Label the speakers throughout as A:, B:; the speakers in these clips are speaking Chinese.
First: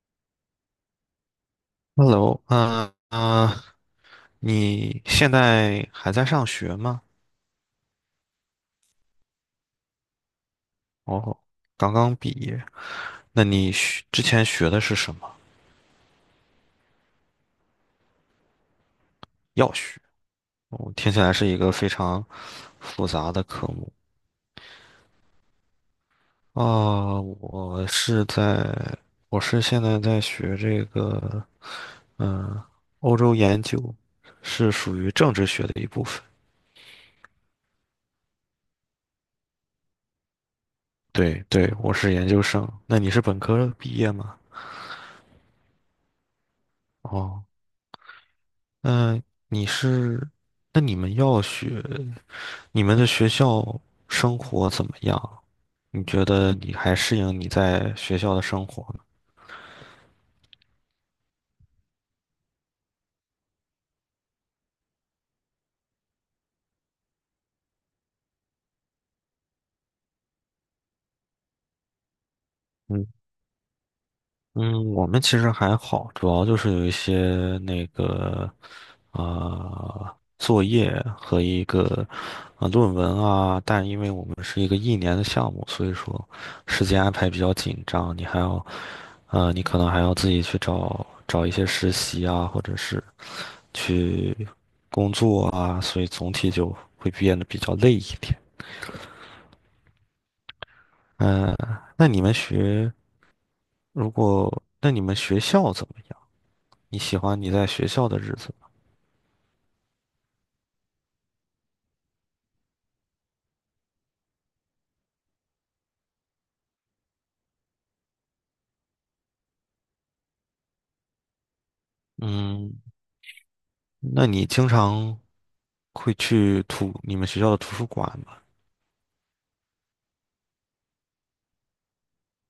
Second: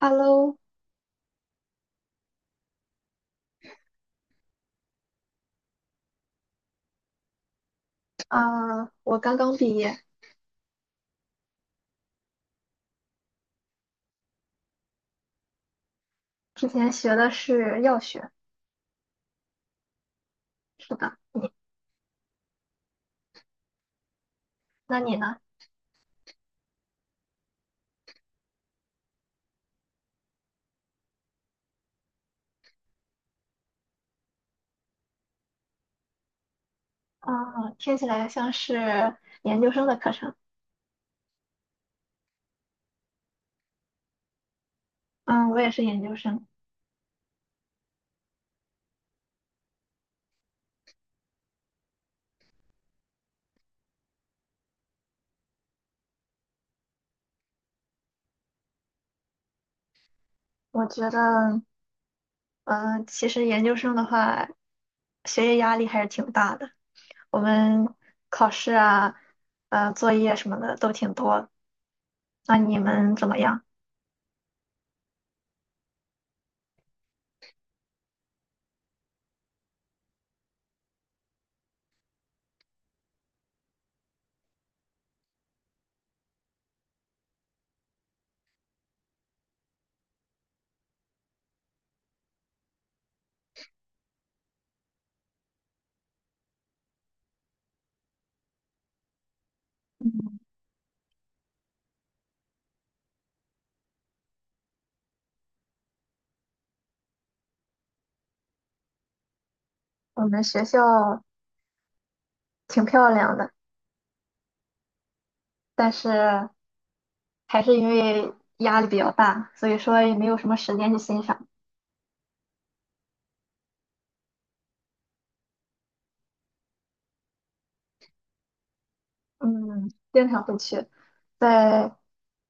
A: Hello，
B: Hello，你现在还在上学吗？
A: 啊，我刚刚毕业，
B: 哦，刚刚毕业。那你学之前学的是什么？
A: 之前学的是药学，
B: 药学。哦，
A: 是
B: 听
A: 的。
B: 起来是一个非常复杂的科目。
A: 那你呢？
B: 啊、我是在，我是现在在学这个，嗯、欧洲研究，是属于政治学的一部分。
A: 啊，听起来像是研究生的课程。
B: 对对，我是研究生。那你是本科毕业吗？
A: 嗯，我也是研究生。
B: 哦。嗯，你是，那你们要学，你们的学校生活怎么样？你觉得你还适应你在学校的生活吗？
A: 我觉得，嗯，其实研究生的话，学业压力还是挺大的。我们考试啊，作业什么的都挺多。那你们怎么样？
B: 嗯，我们其实还好，主要就是有一些那个作业和一个论文啊，但因为我们是一个一年的项目，所以说时间安排比较紧张，你还要你可能还要自己去找找一些实习啊，或者是去啊，所以总体就会变得比较累一点。嗯、那你们学，如果那你们学校怎么样？你喜欢你在学校的日子吗？
A: 我们学校挺漂亮的，但是还是因为压力比较大，所以说也没有什么时间去欣赏。
B: 嗯，那你经常会去你们学校的图书馆吗？
A: 嗯，经常会去。在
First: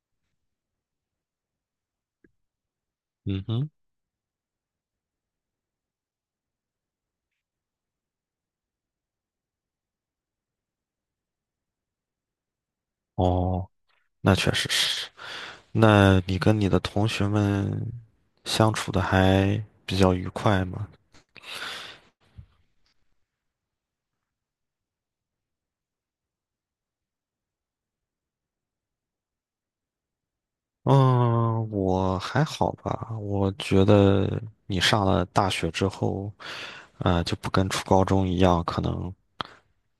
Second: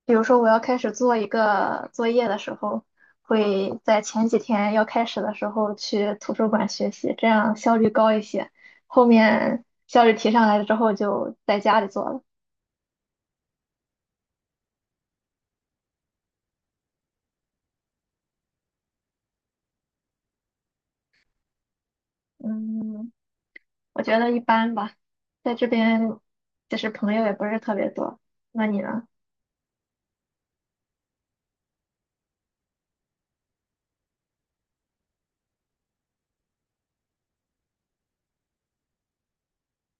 A: 比如说我要开始做一个作业的时候，
B: 嗯哼，
A: 会在前几天要开始的时候去图书馆学习，这样效率高一些。后面效率提上来了之后，就在家里做了。
B: 哦，那确实是。那你跟你的同学们相处的还比较愉快吗？
A: 嗯，我觉得一般吧，在这边就是朋友也不是特别多。那你呢？
B: 嗯，我还好吧。我觉得你上了大学之后，就不跟初高中一样，可能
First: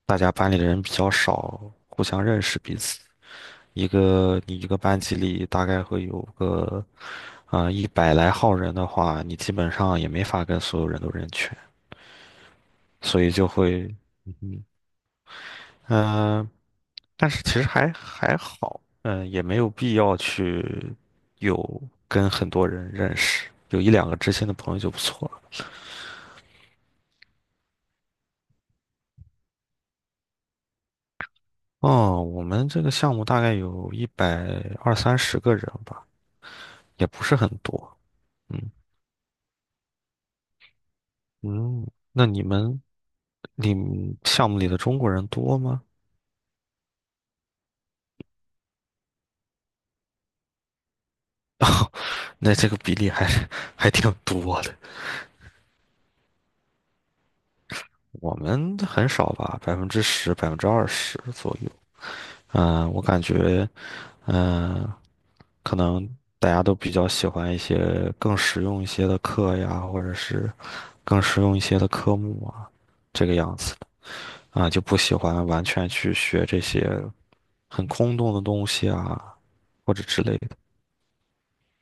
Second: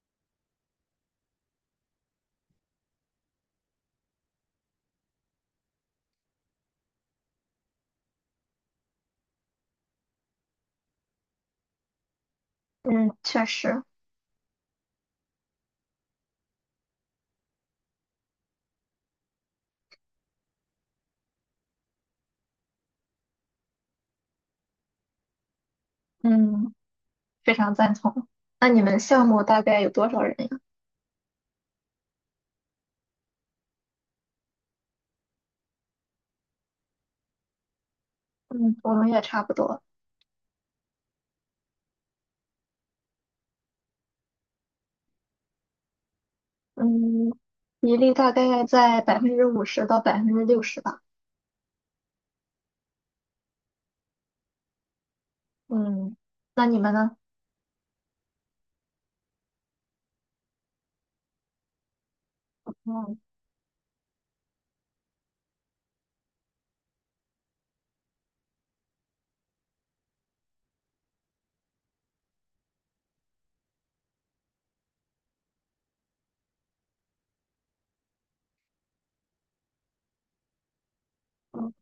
B: 大家班里的人比较少，互相认识彼此。你一个班级里大概会有个一百来号人的话，你基本上也没法跟所有人都认全，
A: 嗯，
B: 所以
A: 确
B: 就
A: 实，
B: 会。嗯、呃但是其实还好，也没有必要去有跟很多人认识，有一两个知心的朋友就不错了。
A: 嗯，非常赞同。那你们项目大概有多少人呀？
B: 哦，我们这个项目大概有一百二三十个人吧，也不是很多。嗯
A: 嗯，我们也差不多。
B: 嗯，那你们项目里的中国人多吗？
A: 嗯，比例大概在50%到60%吧。
B: 那这个比例还 还挺多的，
A: 嗯，那你们呢？
B: 我们很少吧，10%、20%左右。我
A: 嗯
B: 感觉，嗯、可能大家都比较喜欢一些更实用一些的课呀，或者是更实用一些的科目啊，这个样子啊，就不喜欢完全去学这些很空洞的东西啊，或者之类的。
A: 嗯，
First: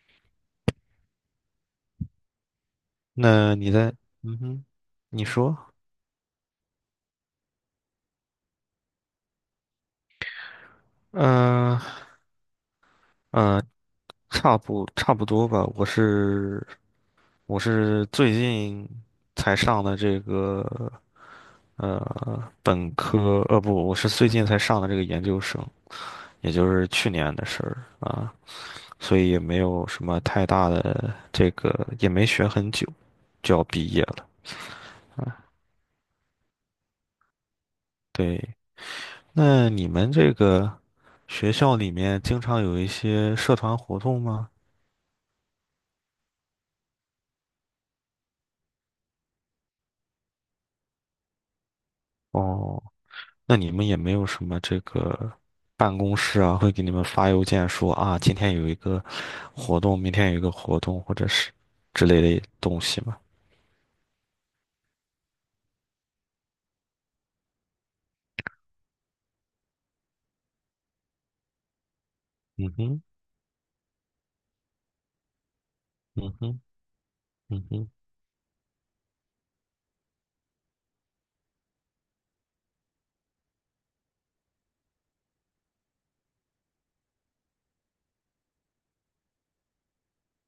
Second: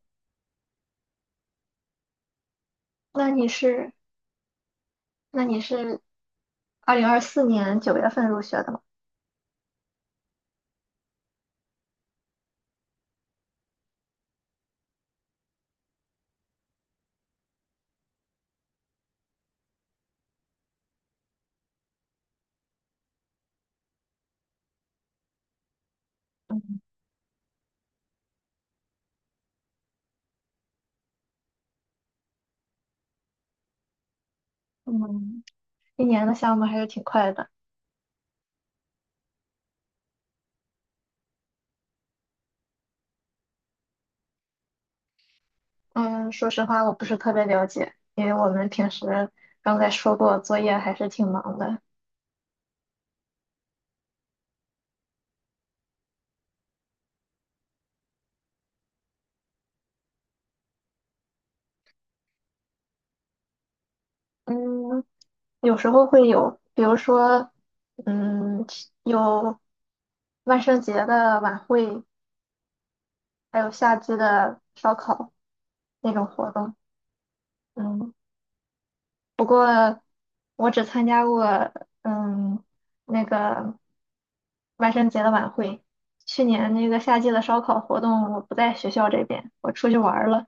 A: 那你
B: 那你
A: 是
B: 在，嗯哼，你
A: 那你
B: 说，
A: 是2024年九月份入学的吗？
B: 嗯、呃嗯、差不多吧。我是最近才上的这个本科，不，我是最近才上的这个研究生，也就
A: 嗯
B: 是去年的事儿啊，所以也没有什么太大的这个，也没学很久，就要毕业了。
A: 嗯，一年的项目还是挺快的。
B: 对，那你们这个学校里面经常有一些社团活动吗？
A: 嗯，说实话，我不是特别了解，因为我们平时刚才说过，作业还是挺忙的。
B: 哦，那你们也没有什么这个办公室啊，会给你们发邮件说啊，今天有一个活动，明天有一个活动，或者是之类的东西吗？
A: 嗯，有时候会有，比如说，嗯，有万圣节的晚会，
B: 嗯哼，
A: 还有夏季的烧烤，那种
B: 嗯
A: 活
B: 哼，
A: 动。
B: 嗯哼，
A: 嗯，不过我只参加过嗯那个万圣节的晚会。去年那个夏季的烧烤活动，我不在学校这边，我出去玩儿了。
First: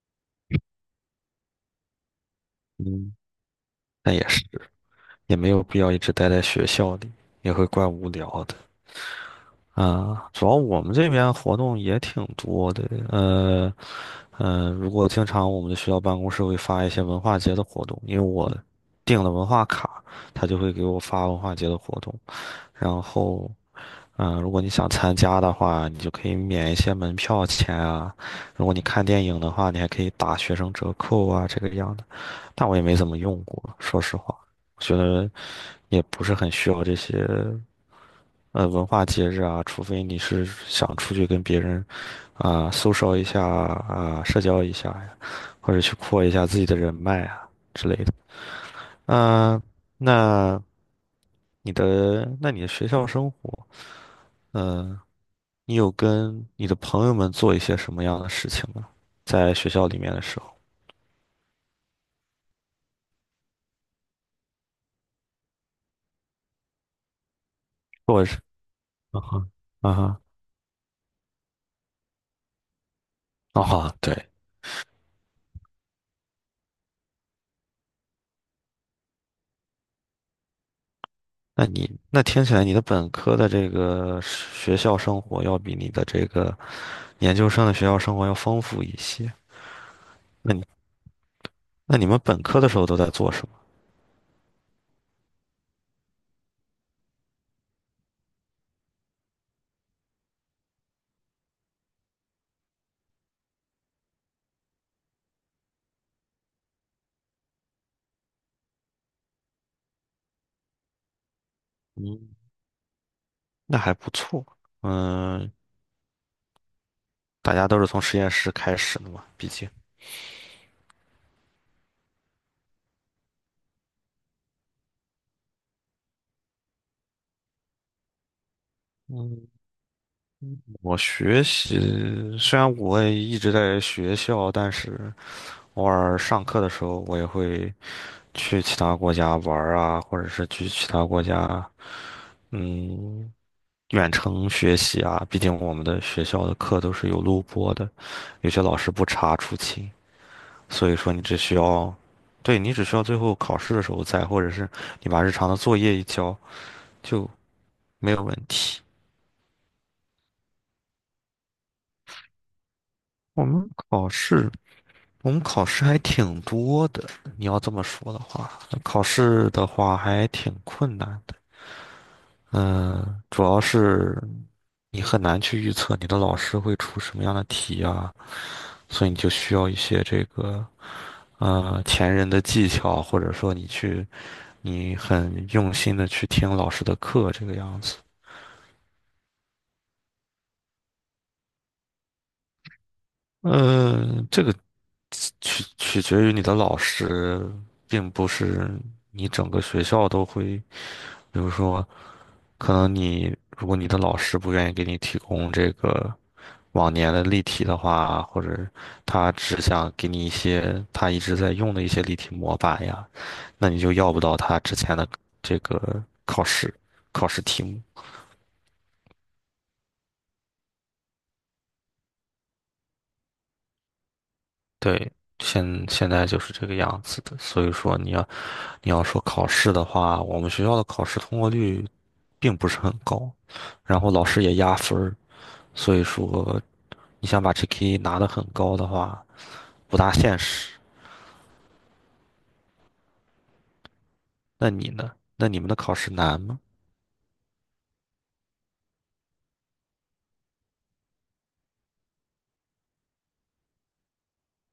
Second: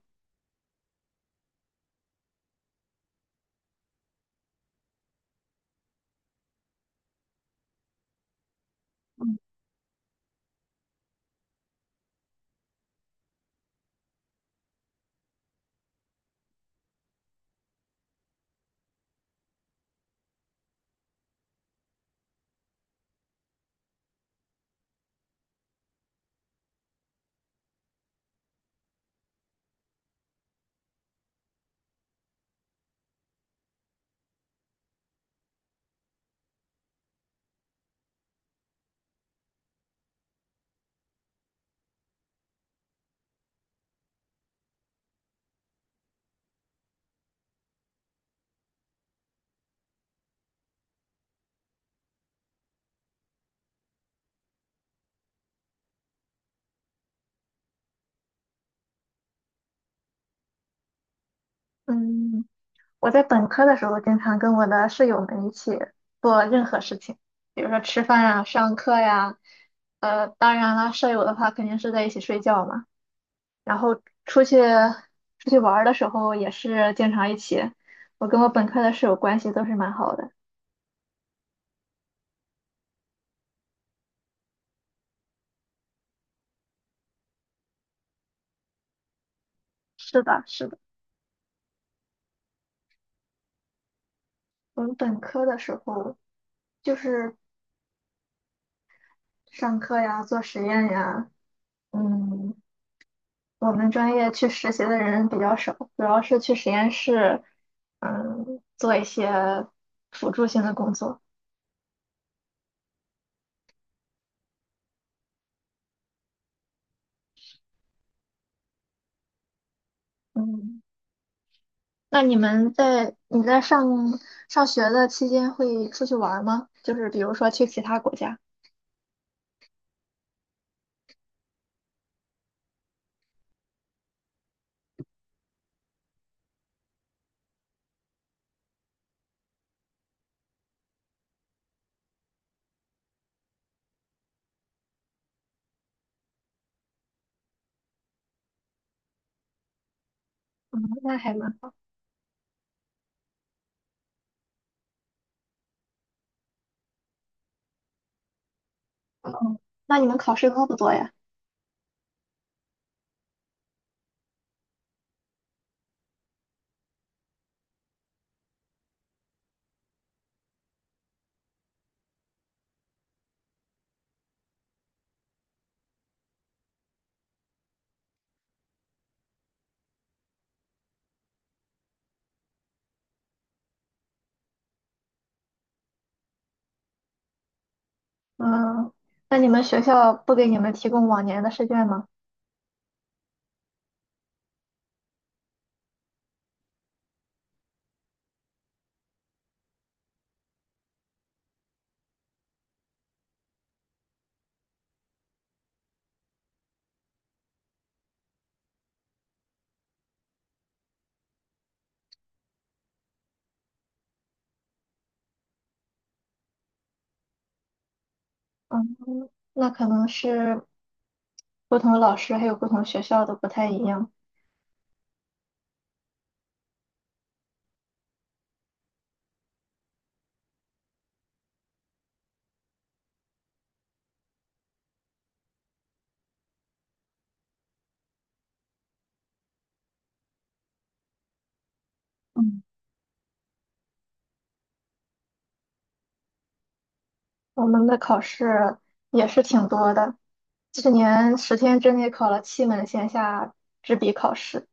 B: 嗯，那也是，也没有必要一直待在学校里，也会怪无聊的。啊，主要我们这边活动也挺多的，呃，如果经常我们的学校办公室会发一些文化节的活动，因为我订了文化卡，他就会给我发文化节的活动，然后，如果你想参加的话，你就可以免一些门票钱啊，如果你看电影的话，你还可以打学生折扣啊，这个样的，但我也没怎么用过，说实话，我觉得也不是很需要这些文化节日啊，除非你是想出去跟别人啊、social 一下啊、社交一下呀，或者去扩一下自己的人脉啊之类的。啊、那那你的学校生活，嗯、你有跟你的朋友们做一些什么样的事情吗？在学校里面的时候，
A: 嗯，我在本科的时候经常跟我的室友们一起做任何事情，比如说吃
B: 或
A: 饭
B: 者是
A: 啊、上课
B: 啊
A: 呀。
B: 哈啊哈
A: 当然了，舍友的话肯定是在一起睡觉嘛。
B: 啊
A: 然后
B: 哈，对，
A: 出去出去玩儿的时候也是经常一起。我跟我本科的室友关系都是蛮好的。
B: 那听起来你的本科的这个学校生活要比你的这个研究生的学校生活要丰富一些。
A: 是的，
B: 那你
A: 是的，
B: 那你们本科的时候都在做什么？
A: 我们本科的时候就是上课呀、做实验呀，嗯，我们专业去实习的人比较少，主要是去实验室做一些辅助性的工作。
B: 嗯，那还不错。嗯，大家都是从实验室开始的嘛，毕竟。
A: 嗯，那你在上学的期间会出去玩儿吗？就是比如说去其他国家？
B: 嗯，我学习虽然我也一直在学校，但是偶尔上课的时候，我也会去其他国家玩儿啊，或者是去其他国家，嗯。远程学习啊，毕竟我们的学校的课都是有录播的，有些老师不查出勤，
A: 嗯，
B: 所以说
A: 那
B: 你
A: 还
B: 只
A: 蛮
B: 需
A: 好。
B: 要，对，你只需要最后考试的时候在，或者是你把日常的作业一交，就没有问题。
A: 嗯，那你们考试多不多呀？
B: 我们考试，我们考试还挺多的，你要这么说的话，考试的话还挺困难的。嗯，主要是你很难去预测你的老师会出什么样的题啊，所以你就需要一些这个。前人的技巧，或者说你很用心的去听老师的课这个样子。
A: 嗯，那你们学校不给你们提供往年的试卷吗？
B: 嗯，这个取决于你的老师，并不是你整个学校都会。比如说，可能你如果你的老师不愿意给你提供这个往年的例题的话，或者他只想给你一些他一直在用的一些例题模板呀，那你就要不到他之前的这个考试题目。
A: 嗯，那可能是不同的老师还有不同学校都不太一样。
B: 对，现在就是这个样子的，所以说你要说考试的话，我们学校的考试通过率并不是很高，然后老师也压分儿，所以说你想把 GK 拿的很高的话，不大现实。
A: 嗯，
B: 那你呢？那你们的考试难吗？
A: 我们的考试也是挺多的，去年10天之内考了七门线下纸笔考试。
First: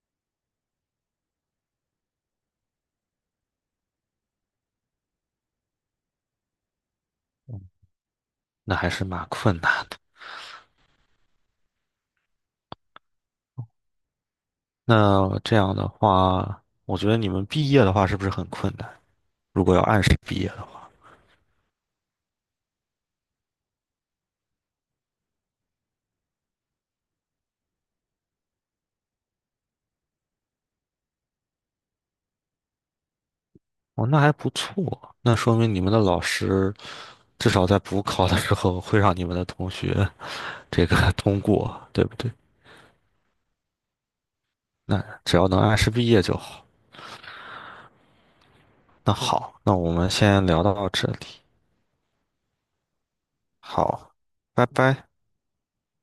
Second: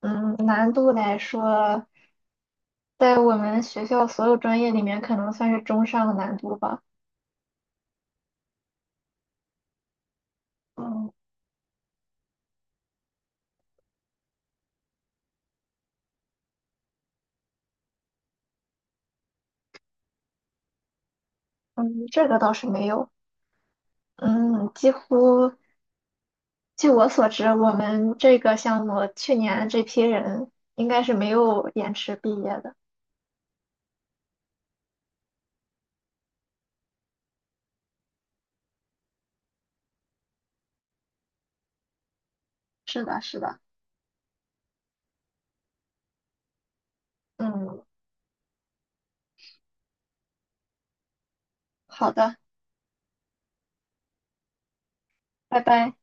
A: 嗯，难度来说，在我们学校所有专业里面，可能算是中上的难度吧。
B: 那还是蛮困难的。
A: 嗯
B: 那这样的话，我觉得你们毕业的话是不是很困难？如果要按时毕业的话，
A: 嗯，这个倒是没有。嗯，几乎据我所知，我们这个项目去年这批人应该是没有延迟毕业的。
B: 哦，那还不错，那说明你们的老师。至少在补考的时候会让你们的同学 这个通过，对不对？
A: 是的，是的。
B: 那只要能按时毕业就好。
A: 嗯，
B: 那好，那我们先聊到这里，
A: 好的，
B: 好，拜拜。
A: 拜拜。